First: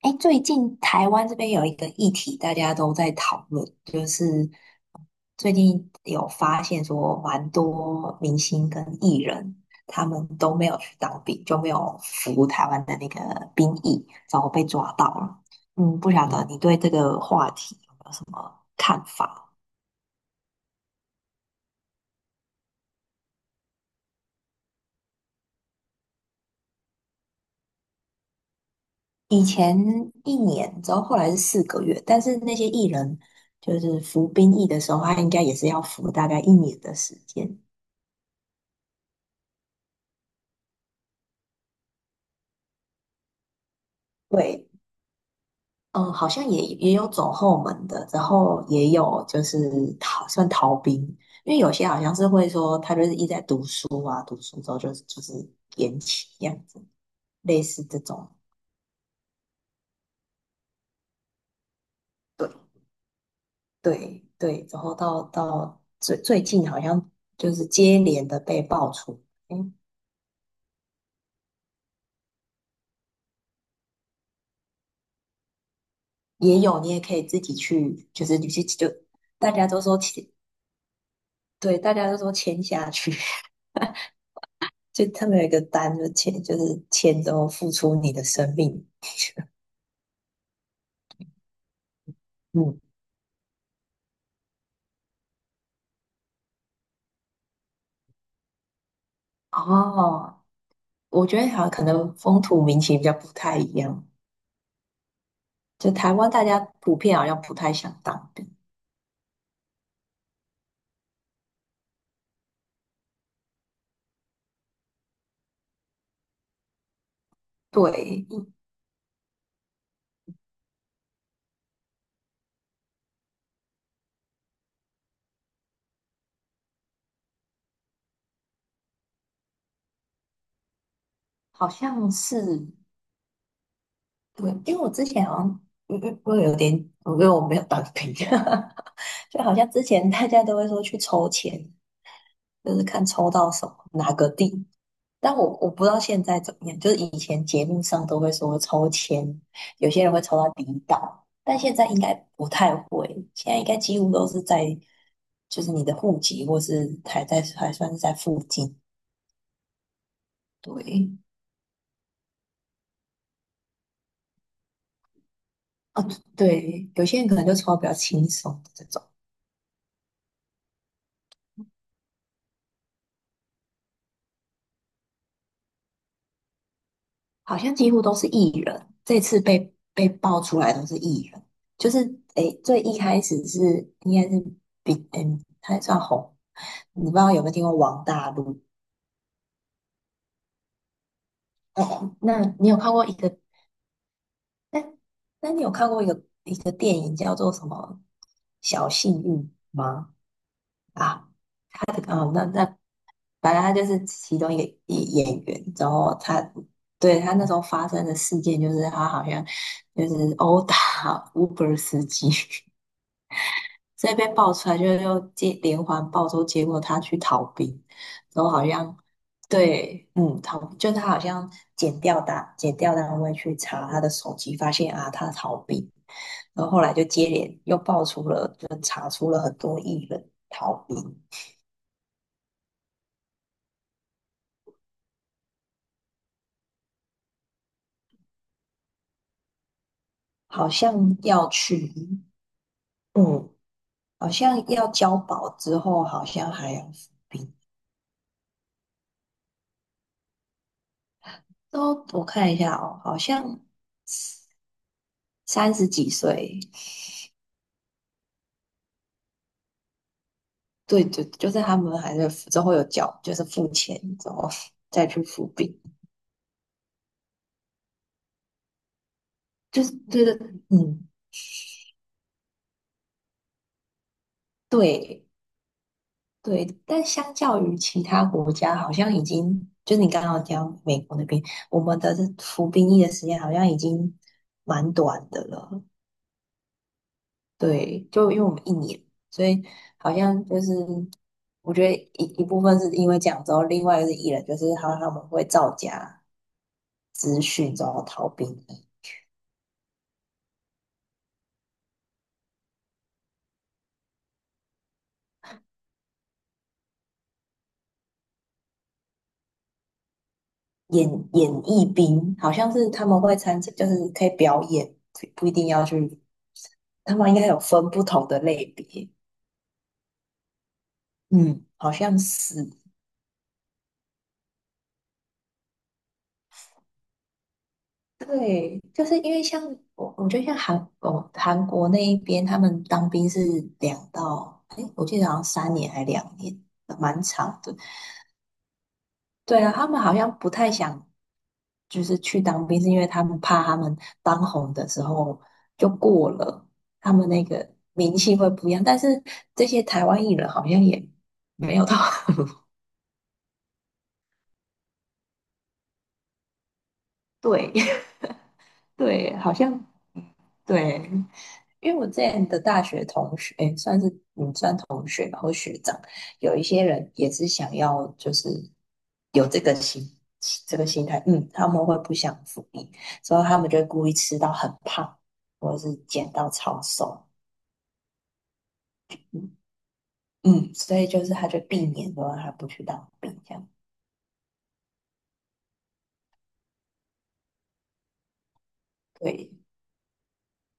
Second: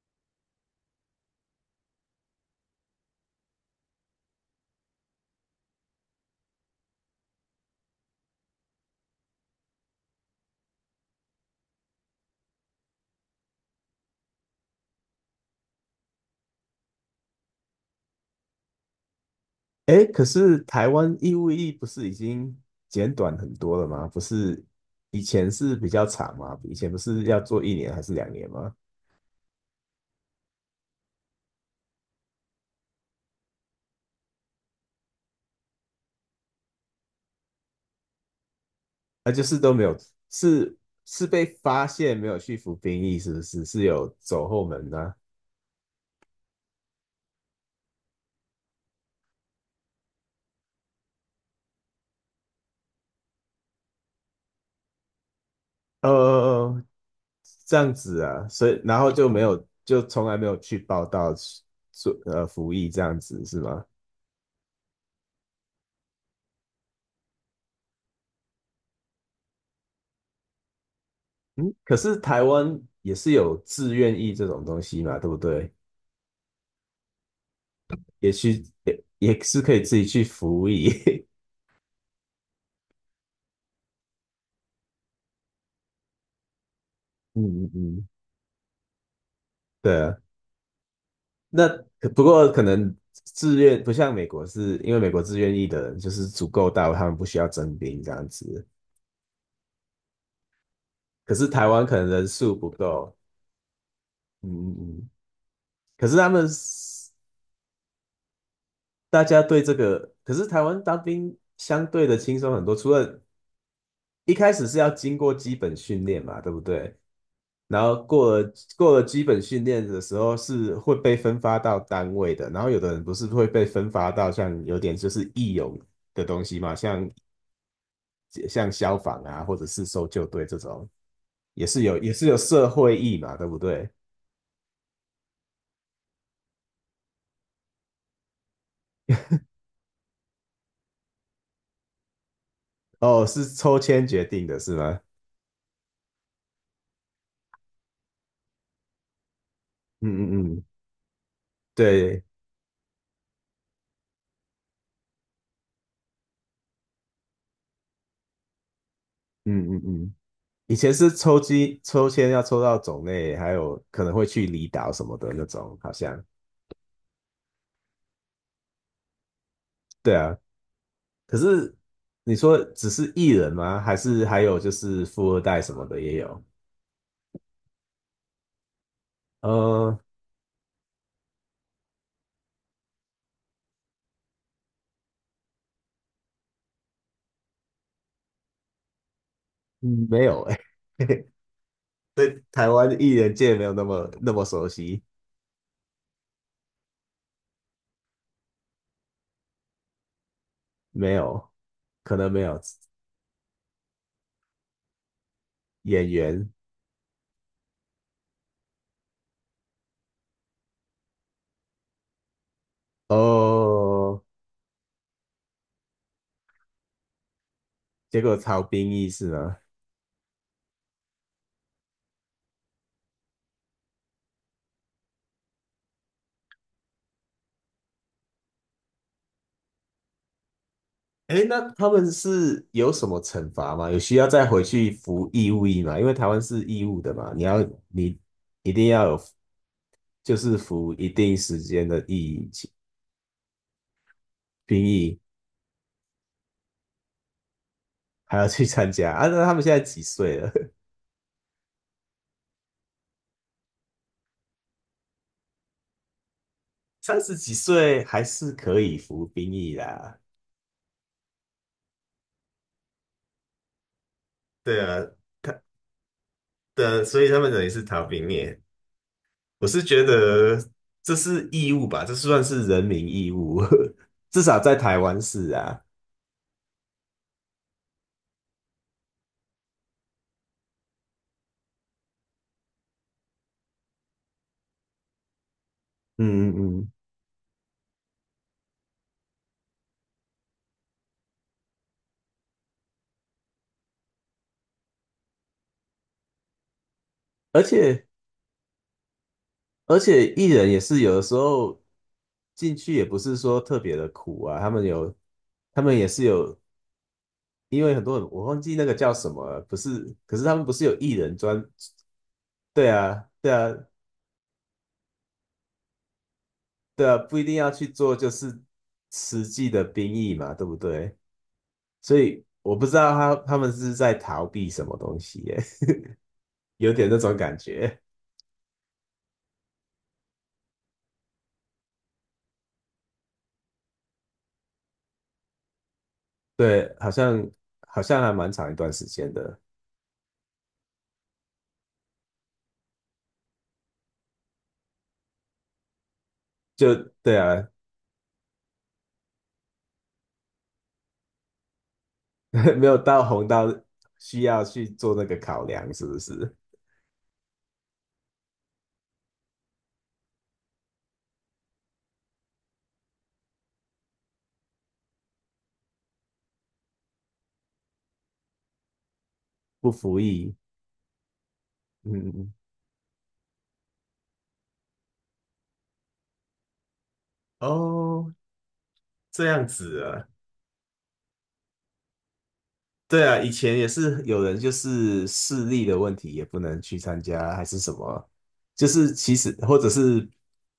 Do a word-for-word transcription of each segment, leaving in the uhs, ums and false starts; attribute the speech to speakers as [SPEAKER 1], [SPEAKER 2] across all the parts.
[SPEAKER 1] 哎，最近台湾这边有一个议题，大家都在讨论，就是最近有发现说，蛮多明星跟艺人他们都没有去当兵，就没有服台湾的那个兵役，然后被抓到了。嗯，不晓得嗯你对这个话题有没有什么看法？
[SPEAKER 2] 哎，可是台湾义务役不是已经简短很多了吗？不是以前是比较长吗？以前不是要做一年还是两年吗？
[SPEAKER 1] 以前一年，之后后来是四个月，但是那些艺人就是服兵役的时候，他应该也是要服大概一年的时间。
[SPEAKER 2] 啊，就是都没有，是是被发现没有去服兵役，是不是？是有走后
[SPEAKER 1] 对，
[SPEAKER 2] 门呢、
[SPEAKER 1] 嗯，好像也也有走后门的，然后也有就是逃算逃兵，因为有些好像是会说他就是一直在读书啊，读书之后就是就是延期这样
[SPEAKER 2] 呃，
[SPEAKER 1] 子，类
[SPEAKER 2] 这
[SPEAKER 1] 似
[SPEAKER 2] 样
[SPEAKER 1] 这
[SPEAKER 2] 子
[SPEAKER 1] 种。
[SPEAKER 2] 啊，所以然后就没有，就从来没有去报道做呃服
[SPEAKER 1] 对
[SPEAKER 2] 役这样子是吗？
[SPEAKER 1] 对对，然后到到最最近好像就是接连的被爆出。嗯，
[SPEAKER 2] 嗯，可是台湾也是有志愿役这种东西嘛，对不对？
[SPEAKER 1] 也有你也可以自己去，就
[SPEAKER 2] 也
[SPEAKER 1] 是有些
[SPEAKER 2] 去
[SPEAKER 1] 就
[SPEAKER 2] 也也
[SPEAKER 1] 大
[SPEAKER 2] 是
[SPEAKER 1] 家
[SPEAKER 2] 可以
[SPEAKER 1] 都
[SPEAKER 2] 自
[SPEAKER 1] 说
[SPEAKER 2] 己去
[SPEAKER 1] 签，
[SPEAKER 2] 服役。
[SPEAKER 1] 对，大家都说签下去。就他们有一个单，就签就是签之
[SPEAKER 2] 嗯
[SPEAKER 1] 后
[SPEAKER 2] 嗯
[SPEAKER 1] 付出
[SPEAKER 2] 嗯，
[SPEAKER 1] 你的生命。
[SPEAKER 2] 对啊，那不过可
[SPEAKER 1] 嗯。
[SPEAKER 2] 能自愿不像美国是，因为美国自愿役的人就是足够大，他们不需要征兵这样子。
[SPEAKER 1] 哦。我
[SPEAKER 2] 可
[SPEAKER 1] 觉得
[SPEAKER 2] 是
[SPEAKER 1] 好
[SPEAKER 2] 台
[SPEAKER 1] 像可
[SPEAKER 2] 湾可能
[SPEAKER 1] 能
[SPEAKER 2] 人
[SPEAKER 1] 风
[SPEAKER 2] 数
[SPEAKER 1] 土
[SPEAKER 2] 不
[SPEAKER 1] 民情比较
[SPEAKER 2] 够，
[SPEAKER 1] 不太一样，
[SPEAKER 2] 嗯嗯嗯。
[SPEAKER 1] 就
[SPEAKER 2] 可
[SPEAKER 1] 台
[SPEAKER 2] 是他
[SPEAKER 1] 湾大
[SPEAKER 2] 们
[SPEAKER 1] 家普
[SPEAKER 2] 是
[SPEAKER 1] 遍好像不太想当兵。
[SPEAKER 2] 大家对这个，可是台湾当兵相对的轻松很多，除了一开始是要经过基本训练嘛，对不对？然后
[SPEAKER 1] 对。
[SPEAKER 2] 过了过了基本训练的时候是会被分发到单位的，然后有的人不是会被分发到像有点就是义勇的东西嘛，像像消防啊，或者是搜救队这种，也
[SPEAKER 1] 好
[SPEAKER 2] 是有
[SPEAKER 1] 像
[SPEAKER 2] 也是有
[SPEAKER 1] 是。
[SPEAKER 2] 社会义嘛，对不对？
[SPEAKER 1] 对，因为我之前好像嗯嗯会有点，因得我没有当兵，就好像之前大家都会说去抽签，就是看
[SPEAKER 2] 哦，
[SPEAKER 1] 抽
[SPEAKER 2] 是
[SPEAKER 1] 到什么
[SPEAKER 2] 抽签
[SPEAKER 1] 哪
[SPEAKER 2] 决
[SPEAKER 1] 个
[SPEAKER 2] 定
[SPEAKER 1] 地。
[SPEAKER 2] 的是吗？
[SPEAKER 1] 但我我不知道现在怎么样，就是以前节目上都会说抽签，有些人会抽到
[SPEAKER 2] 嗯嗯嗯，
[SPEAKER 1] 离岛，但现在应该
[SPEAKER 2] 对，
[SPEAKER 1] 不太会，现在应该几乎都是在就是你的户籍或是还在还算是在附近。
[SPEAKER 2] 嗯嗯嗯，以前
[SPEAKER 1] 对。
[SPEAKER 2] 是抽机抽签要抽到种类，还有可能会去离岛什么的那种，好
[SPEAKER 1] 啊。
[SPEAKER 2] 像。
[SPEAKER 1] 对，有些人可能就抽到比较轻松的这种。
[SPEAKER 2] 对啊，可是你说只是艺人吗？还是还有就是富二代什么的也有？
[SPEAKER 1] 好像几乎都是艺人，这次被
[SPEAKER 2] 呃，
[SPEAKER 1] 被爆出来都是艺人。就是诶最一开始是应该是比嗯他算红，你不知道有没有听过王大陆？
[SPEAKER 2] 嗯没有哎、欸，
[SPEAKER 1] 哦，那
[SPEAKER 2] 对台
[SPEAKER 1] 你有看
[SPEAKER 2] 湾
[SPEAKER 1] 过
[SPEAKER 2] 艺
[SPEAKER 1] 一
[SPEAKER 2] 人
[SPEAKER 1] 个？
[SPEAKER 2] 界没有那么那么熟
[SPEAKER 1] 那
[SPEAKER 2] 悉，
[SPEAKER 1] 那你有看过一个一个电影叫做什么《小幸运》吗？
[SPEAKER 2] 没
[SPEAKER 1] 啊，
[SPEAKER 2] 有，
[SPEAKER 1] 他的
[SPEAKER 2] 可能
[SPEAKER 1] 啊，
[SPEAKER 2] 没
[SPEAKER 1] 那
[SPEAKER 2] 有
[SPEAKER 1] 那反正他就是其中一个一演员，然
[SPEAKER 2] 演
[SPEAKER 1] 后他
[SPEAKER 2] 员
[SPEAKER 1] 对他那时候发生的事件就是他好像就是殴打 Uber 司机，所以
[SPEAKER 2] 哦。
[SPEAKER 1] 被爆出来就又接连环爆之后，结果他去逃兵。
[SPEAKER 2] 结果
[SPEAKER 1] 然后
[SPEAKER 2] 曹
[SPEAKER 1] 好
[SPEAKER 2] 兵
[SPEAKER 1] 像
[SPEAKER 2] 役是吗？
[SPEAKER 1] 对，嗯，逃就他好像检调单检调单位去查他的手机，发现啊他逃兵。然后后来就接连又爆出了，就查出了很多艺人逃兵。
[SPEAKER 2] 哎，那他们是有什么惩罚吗？有需要再回去服义务役吗？因为台湾是义务的嘛，你要你一定要有就是
[SPEAKER 1] 好
[SPEAKER 2] 服一
[SPEAKER 1] 像
[SPEAKER 2] 定
[SPEAKER 1] 要
[SPEAKER 2] 时间
[SPEAKER 1] 去，
[SPEAKER 2] 的役役
[SPEAKER 1] 嗯，好像要
[SPEAKER 2] 兵
[SPEAKER 1] 交
[SPEAKER 2] 役。
[SPEAKER 1] 保之后，好像还要服兵。
[SPEAKER 2] 还要去参加啊？那他们现在几岁了？
[SPEAKER 1] 都我看一下哦，好像三十几岁。
[SPEAKER 2] 三十几岁还是可以服兵役啦。
[SPEAKER 1] 对对，就是他们还是之后有缴，就是付钱之后
[SPEAKER 2] 对 啊，
[SPEAKER 1] 再去服
[SPEAKER 2] 他
[SPEAKER 1] 役。
[SPEAKER 2] 的，所以他们等于是逃兵役。我是
[SPEAKER 1] 就是
[SPEAKER 2] 觉
[SPEAKER 1] 觉得
[SPEAKER 2] 得
[SPEAKER 1] 嗯，
[SPEAKER 2] 这是义务吧？这算是人民义务，至少在台湾
[SPEAKER 1] 对
[SPEAKER 2] 是啊。
[SPEAKER 1] 对，但相较于其他国家，好像已经就是你刚刚讲美国那边，我们的这服兵役的时间好像已经蛮短的了。
[SPEAKER 2] 嗯嗯嗯，
[SPEAKER 1] 对，就因为我们一年，所以好像就是我觉得一一部分是因为这样之后，另外一个是艺人，就是好像他们会造假资
[SPEAKER 2] 而
[SPEAKER 1] 讯然后
[SPEAKER 2] 且
[SPEAKER 1] 逃兵役
[SPEAKER 2] 而且艺人也是有的时候进去也不是说特别的苦啊，他们有他们也是有，因为很多人我忘记那个叫什么了，不是，可是他们不是有
[SPEAKER 1] 演
[SPEAKER 2] 艺人
[SPEAKER 1] 演
[SPEAKER 2] 专
[SPEAKER 1] 艺兵，好像
[SPEAKER 2] 对
[SPEAKER 1] 是他们
[SPEAKER 2] 啊，
[SPEAKER 1] 会
[SPEAKER 2] 对
[SPEAKER 1] 参
[SPEAKER 2] 啊，
[SPEAKER 1] 加，就是可以表演，不不一定要去。
[SPEAKER 2] 对
[SPEAKER 1] 他
[SPEAKER 2] 啊，
[SPEAKER 1] 们应
[SPEAKER 2] 不一
[SPEAKER 1] 该
[SPEAKER 2] 定
[SPEAKER 1] 有
[SPEAKER 2] 要去
[SPEAKER 1] 分不
[SPEAKER 2] 做，
[SPEAKER 1] 同
[SPEAKER 2] 就
[SPEAKER 1] 的
[SPEAKER 2] 是
[SPEAKER 1] 类别，
[SPEAKER 2] 实际的兵役嘛，对不对？
[SPEAKER 1] 嗯，好
[SPEAKER 2] 所
[SPEAKER 1] 像
[SPEAKER 2] 以
[SPEAKER 1] 是。
[SPEAKER 2] 我不知道他他们是在逃避什么东西耶，有点那种感觉。
[SPEAKER 1] 对，就是因为像我，我觉得像韩哦韩国那一边，他们当兵是两到，哎，我记得好像三年还两年，
[SPEAKER 2] 对，好
[SPEAKER 1] 蛮
[SPEAKER 2] 像
[SPEAKER 1] 长的。
[SPEAKER 2] 好像还蛮长一段时间的，
[SPEAKER 1] 对啊，他们好像不太想，就是去当兵，是因为他们怕他们当红的时候就过了，
[SPEAKER 2] 就
[SPEAKER 1] 他们
[SPEAKER 2] 对
[SPEAKER 1] 那
[SPEAKER 2] 啊，
[SPEAKER 1] 个名气会不一样。但是这些台湾艺人好像也没有到。
[SPEAKER 2] 没有到红到需要去做那个考量，是不是？
[SPEAKER 1] 对。 对，好像对，因为我这样的大学同学，算是有一些人也是想要，就是有这个
[SPEAKER 2] 不服
[SPEAKER 1] 心
[SPEAKER 2] 役，
[SPEAKER 1] 这个心态，嗯，他们会不想
[SPEAKER 2] 嗯，
[SPEAKER 1] 服役，所以他们就会故意吃到很胖，或者是减到超瘦。
[SPEAKER 2] 哦，这样子啊，
[SPEAKER 1] 嗯，所以就是他就避免说他不去当
[SPEAKER 2] 对
[SPEAKER 1] 兵
[SPEAKER 2] 啊，以
[SPEAKER 1] 这样。
[SPEAKER 2] 前也是有人就是视力的问题也不能去参加，还是什么，就是其
[SPEAKER 1] 对。
[SPEAKER 2] 实或者是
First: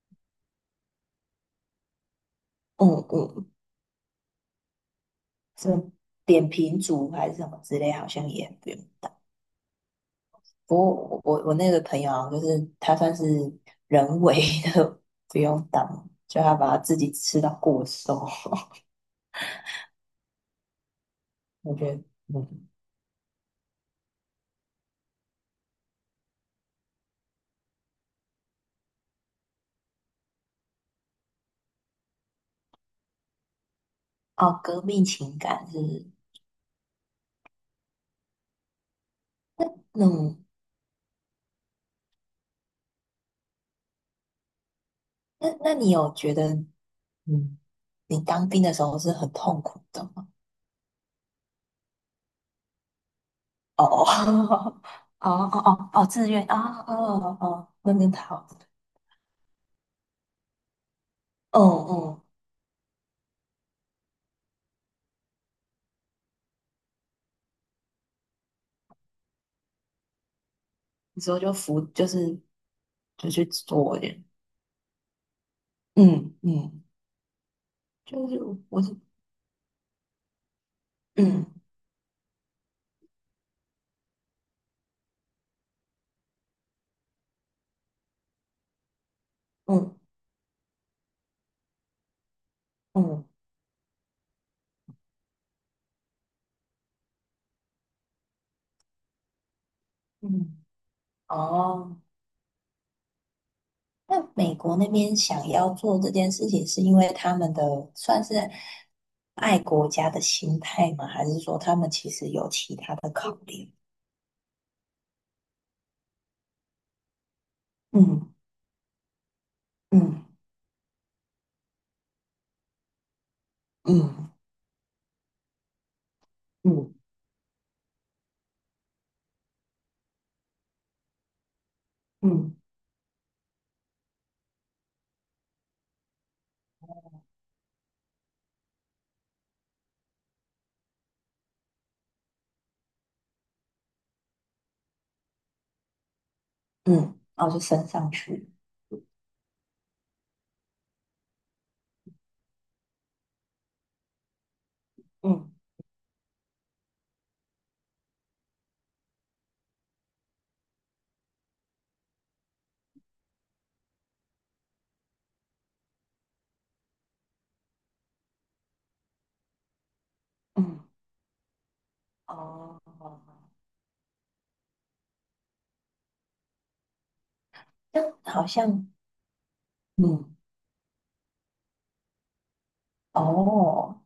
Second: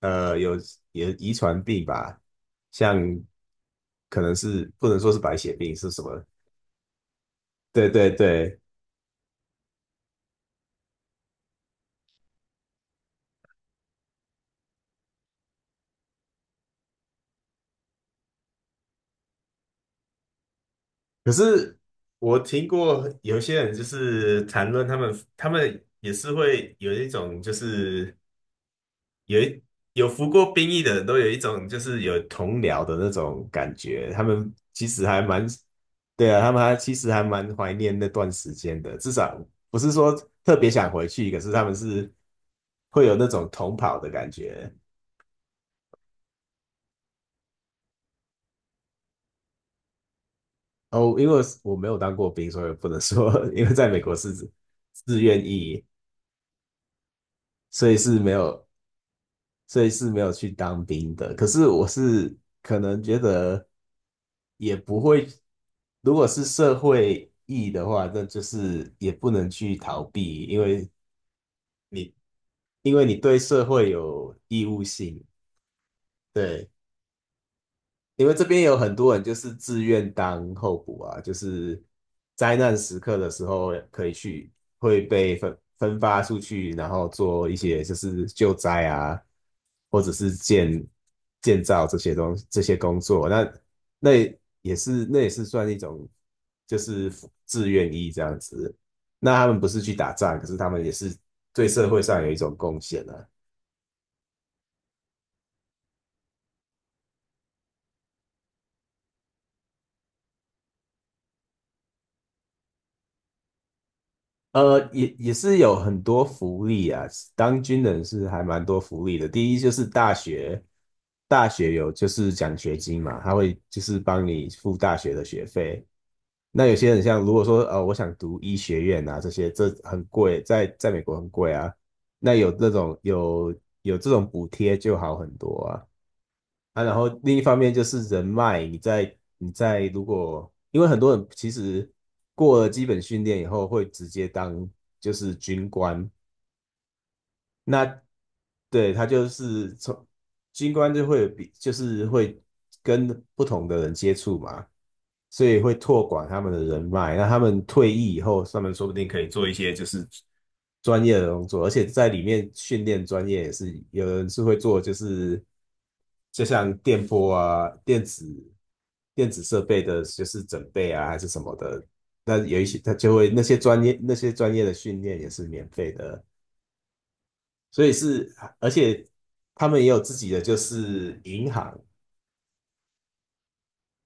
[SPEAKER 2] 呃有也遗传病吧，
[SPEAKER 1] 嗯
[SPEAKER 2] 像
[SPEAKER 1] 嗯。
[SPEAKER 2] 可能是不能说是白血
[SPEAKER 1] 这
[SPEAKER 2] 病是什么，
[SPEAKER 1] 扁平足还是什么之
[SPEAKER 2] 对
[SPEAKER 1] 类，好
[SPEAKER 2] 对
[SPEAKER 1] 像也
[SPEAKER 2] 对。
[SPEAKER 1] 不用当。不过我我我那个朋友啊，就是他算是人为的 不用当，就他把他自己吃到过瘦。
[SPEAKER 2] 可
[SPEAKER 1] 我
[SPEAKER 2] 是
[SPEAKER 1] 觉得，
[SPEAKER 2] 我听
[SPEAKER 1] 嗯，
[SPEAKER 2] 过有些人就是谈论他们，他们也是会有一种就是有一有服过兵役的人都有一种就是有同僚的那种感觉，他们
[SPEAKER 1] 哦，革
[SPEAKER 2] 其
[SPEAKER 1] 命
[SPEAKER 2] 实还
[SPEAKER 1] 情
[SPEAKER 2] 蛮，
[SPEAKER 1] 感是
[SPEAKER 2] 对啊，他们还其实还蛮怀念那段时间的，至少不是
[SPEAKER 1] 那
[SPEAKER 2] 说
[SPEAKER 1] 种。
[SPEAKER 2] 特别想回去，可是他们是会有那种同跑的感觉。
[SPEAKER 1] 那那你有觉得，嗯，你当兵的时候是很痛苦的吗？
[SPEAKER 2] 哦，因为我没有当过兵，所以不能说，因为
[SPEAKER 1] 哦
[SPEAKER 2] 在美
[SPEAKER 1] 哦
[SPEAKER 2] 国是 自
[SPEAKER 1] 哦
[SPEAKER 2] 愿
[SPEAKER 1] 哦
[SPEAKER 2] 役，
[SPEAKER 1] 哦哦，自愿啊哦哦哦，
[SPEAKER 2] 所
[SPEAKER 1] 那
[SPEAKER 2] 以
[SPEAKER 1] 边
[SPEAKER 2] 是没
[SPEAKER 1] 好。
[SPEAKER 2] 有，所以是没有去当兵的。可
[SPEAKER 1] 嗯
[SPEAKER 2] 是我
[SPEAKER 1] 嗯，
[SPEAKER 2] 是可能觉得也不会，如果是社会意义的话，那就是也不能去逃避，因为
[SPEAKER 1] 你之后就服就
[SPEAKER 2] 你
[SPEAKER 1] 是
[SPEAKER 2] 因为你
[SPEAKER 1] 就
[SPEAKER 2] 对
[SPEAKER 1] 去
[SPEAKER 2] 社会
[SPEAKER 1] 做一点。
[SPEAKER 2] 有义务性，
[SPEAKER 1] 嗯
[SPEAKER 2] 对。
[SPEAKER 1] 嗯，
[SPEAKER 2] 因
[SPEAKER 1] 就
[SPEAKER 2] 为
[SPEAKER 1] 是
[SPEAKER 2] 这边有
[SPEAKER 1] 我
[SPEAKER 2] 很
[SPEAKER 1] 是
[SPEAKER 2] 多人就是自愿当候补啊，就
[SPEAKER 1] 嗯
[SPEAKER 2] 是灾难时刻的时候可以去，会被分分发出去，然后做一些就是救灾啊，
[SPEAKER 1] 嗯
[SPEAKER 2] 或者是建建造这些东这些工
[SPEAKER 1] 嗯
[SPEAKER 2] 作。那那也是那也是算一种就是自愿役这样子。那他们不是去打仗，可是
[SPEAKER 1] 嗯
[SPEAKER 2] 他们也是对社
[SPEAKER 1] 哦，
[SPEAKER 2] 会上有一种贡献啊。
[SPEAKER 1] 那美国那边想要做这件事情，是因为他们的算是爱国家的心态吗？还是说他们其实有其他的考量？
[SPEAKER 2] 呃，也也是有很多福利啊，当军人是
[SPEAKER 1] 嗯
[SPEAKER 2] 还蛮多福利的。第一就是大
[SPEAKER 1] 嗯
[SPEAKER 2] 学，大学有就是奖学金嘛，他会就是帮
[SPEAKER 1] 嗯
[SPEAKER 2] 你付大学的学费。那有些
[SPEAKER 1] 嗯
[SPEAKER 2] 人像如果说呃，我想读医学院啊，这些这很贵，在在美国很贵啊。那有
[SPEAKER 1] 嗯
[SPEAKER 2] 那种有有这种补贴就好很多啊。啊，然后另一方面就是人脉，你在你在如果，因为很多人其实过了基本训练以后会直接当就是军官，
[SPEAKER 1] 嗯，然哦，就升
[SPEAKER 2] 那
[SPEAKER 1] 上去。
[SPEAKER 2] 对他就是从军官就会有比就是会跟不同的人接触嘛，所
[SPEAKER 1] 嗯。
[SPEAKER 2] 以会拓广他们的人脉。那他们退役以后，他们说不定可以做一些就是专业的工作，而且在里面训练专业也是有人是会做，就是就像电波啊、电子电子设备的，就是准
[SPEAKER 1] 嗯，
[SPEAKER 2] 备啊还是什么的。那有一些
[SPEAKER 1] 哦，
[SPEAKER 2] 他就会那些专业那些专业的训练也是免费的。所以
[SPEAKER 1] 但
[SPEAKER 2] 是，
[SPEAKER 1] 好
[SPEAKER 2] 而
[SPEAKER 1] 像，
[SPEAKER 2] 且他们也有自己
[SPEAKER 1] 嗯，
[SPEAKER 2] 的就是银行，
[SPEAKER 1] 哦，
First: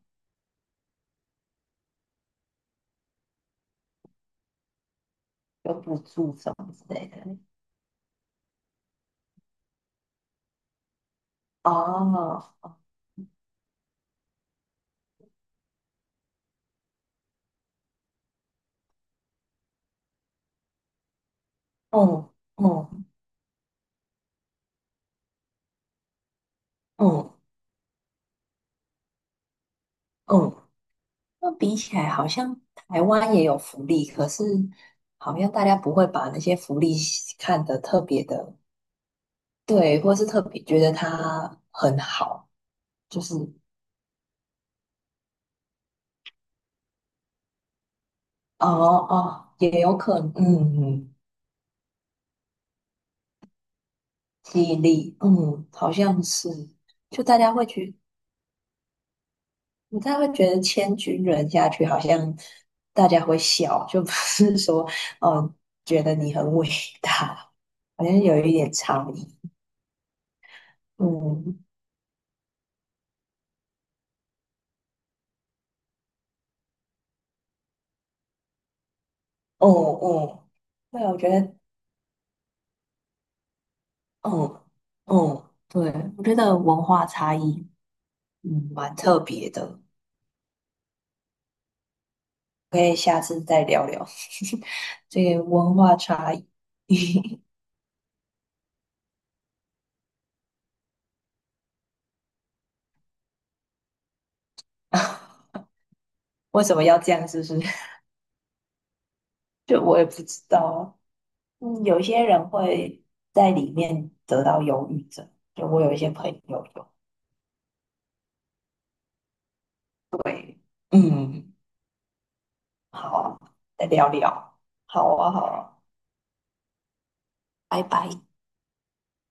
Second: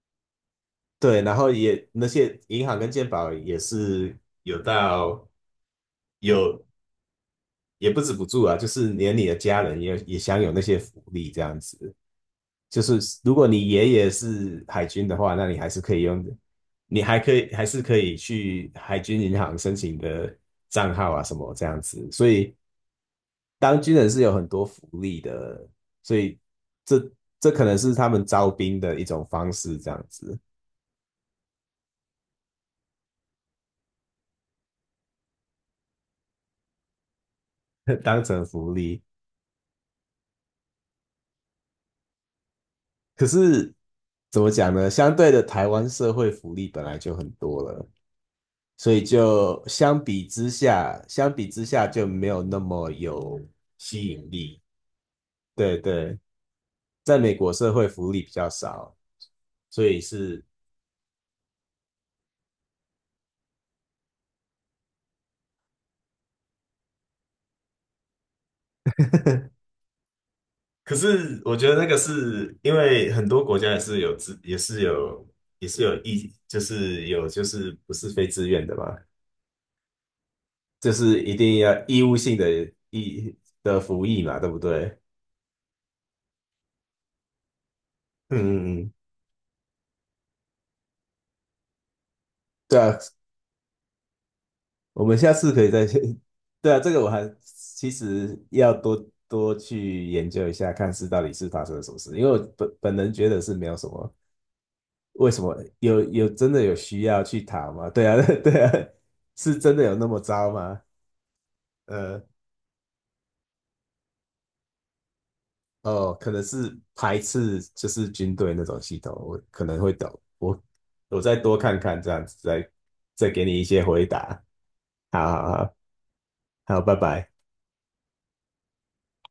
[SPEAKER 2] 对，然后也那些银行跟健保也是有到
[SPEAKER 1] 有补助什
[SPEAKER 2] 有
[SPEAKER 1] 么之类的。
[SPEAKER 2] 也不止不住啊，就是连你的家人也也享有那些福利这样子。
[SPEAKER 1] 哦。
[SPEAKER 2] 就是如果你爷爷是海军的话，那你还是可以用，你还可以还是可以去海军银行申请的账号啊什么这样子。所
[SPEAKER 1] 哦
[SPEAKER 2] 以
[SPEAKER 1] 哦
[SPEAKER 2] 当军人是有很多福利的，所以这
[SPEAKER 1] 哦
[SPEAKER 2] 这可能是他们招兵的一种方式，这样子
[SPEAKER 1] 哦。那比起来，好像台湾也有福利，可是好像大家不会把那些福利看得特
[SPEAKER 2] 当
[SPEAKER 1] 别
[SPEAKER 2] 成
[SPEAKER 1] 的，
[SPEAKER 2] 福利。
[SPEAKER 1] 对，或是特别觉得它很好，就
[SPEAKER 2] 可
[SPEAKER 1] 是，
[SPEAKER 2] 是怎么讲呢？相对的，台湾社会福利本来就很多了，
[SPEAKER 1] 哦
[SPEAKER 2] 所以
[SPEAKER 1] 哦，
[SPEAKER 2] 就
[SPEAKER 1] 也有
[SPEAKER 2] 相
[SPEAKER 1] 可
[SPEAKER 2] 比
[SPEAKER 1] 能，
[SPEAKER 2] 之
[SPEAKER 1] 嗯，
[SPEAKER 2] 下，
[SPEAKER 1] 嗯，
[SPEAKER 2] 相比之下就没有那么有吸引力。
[SPEAKER 1] 记忆力，嗯，
[SPEAKER 2] 对
[SPEAKER 1] 好
[SPEAKER 2] 对，
[SPEAKER 1] 像是，
[SPEAKER 2] 在
[SPEAKER 1] 就
[SPEAKER 2] 美
[SPEAKER 1] 大
[SPEAKER 2] 国
[SPEAKER 1] 家会
[SPEAKER 2] 社会
[SPEAKER 1] 去。
[SPEAKER 2] 福利比较少，所
[SPEAKER 1] 你
[SPEAKER 2] 以
[SPEAKER 1] 这样会
[SPEAKER 2] 是
[SPEAKER 1] 觉得千军人下去，好像大家会笑，就不是说哦，觉得你很伟大，好像有一点差异。
[SPEAKER 2] 可是我
[SPEAKER 1] 嗯，
[SPEAKER 2] 觉得那个是因为很多国家也是有自，也是有，也是有义，就是有就是不是非自愿的嘛，
[SPEAKER 1] 哦哦，
[SPEAKER 2] 就
[SPEAKER 1] 对啊，我
[SPEAKER 2] 是
[SPEAKER 1] 觉
[SPEAKER 2] 一
[SPEAKER 1] 得，
[SPEAKER 2] 定要义务性的义的服役嘛，对不
[SPEAKER 1] 嗯
[SPEAKER 2] 对？
[SPEAKER 1] 嗯，对，我觉得文化差异。
[SPEAKER 2] 嗯
[SPEAKER 1] 嗯，
[SPEAKER 2] 嗯嗯，
[SPEAKER 1] 蛮特别的，
[SPEAKER 2] 对
[SPEAKER 1] 可以
[SPEAKER 2] 啊，
[SPEAKER 1] 下次再聊聊
[SPEAKER 2] 我 们下
[SPEAKER 1] 这个
[SPEAKER 2] 次可以
[SPEAKER 1] 文
[SPEAKER 2] 再，
[SPEAKER 1] 化差异。
[SPEAKER 2] 对啊，这个我还其实要多多去研究一下，看是到底是发生了什么事，因为我本本人觉得是没有什么，为 什么有有真的
[SPEAKER 1] 为什
[SPEAKER 2] 有
[SPEAKER 1] 么要
[SPEAKER 2] 需
[SPEAKER 1] 这
[SPEAKER 2] 要
[SPEAKER 1] 样，是
[SPEAKER 2] 去
[SPEAKER 1] 不是？
[SPEAKER 2] 逃吗？对啊，对啊，是真
[SPEAKER 1] 就
[SPEAKER 2] 的有
[SPEAKER 1] 我也
[SPEAKER 2] 那
[SPEAKER 1] 不
[SPEAKER 2] 么
[SPEAKER 1] 知
[SPEAKER 2] 糟
[SPEAKER 1] 道
[SPEAKER 2] 吗？
[SPEAKER 1] 啊嗯，有
[SPEAKER 2] 呃，
[SPEAKER 1] 些人会在里面得到忧郁症，就我有一些
[SPEAKER 2] 哦，可
[SPEAKER 1] 朋
[SPEAKER 2] 能
[SPEAKER 1] 友
[SPEAKER 2] 是
[SPEAKER 1] 有。
[SPEAKER 2] 排斥就是军队那种系统，我可能会懂，我
[SPEAKER 1] 对。
[SPEAKER 2] 我再
[SPEAKER 1] 嗯。
[SPEAKER 2] 多看看这样子，再
[SPEAKER 1] 好
[SPEAKER 2] 再
[SPEAKER 1] 啊
[SPEAKER 2] 给你一些
[SPEAKER 1] 再
[SPEAKER 2] 回
[SPEAKER 1] 聊
[SPEAKER 2] 答。
[SPEAKER 1] 聊。好
[SPEAKER 2] 好
[SPEAKER 1] 啊，
[SPEAKER 2] 好
[SPEAKER 1] 好
[SPEAKER 2] 好，
[SPEAKER 1] 啊，
[SPEAKER 2] 好，拜拜。
[SPEAKER 1] 拜拜。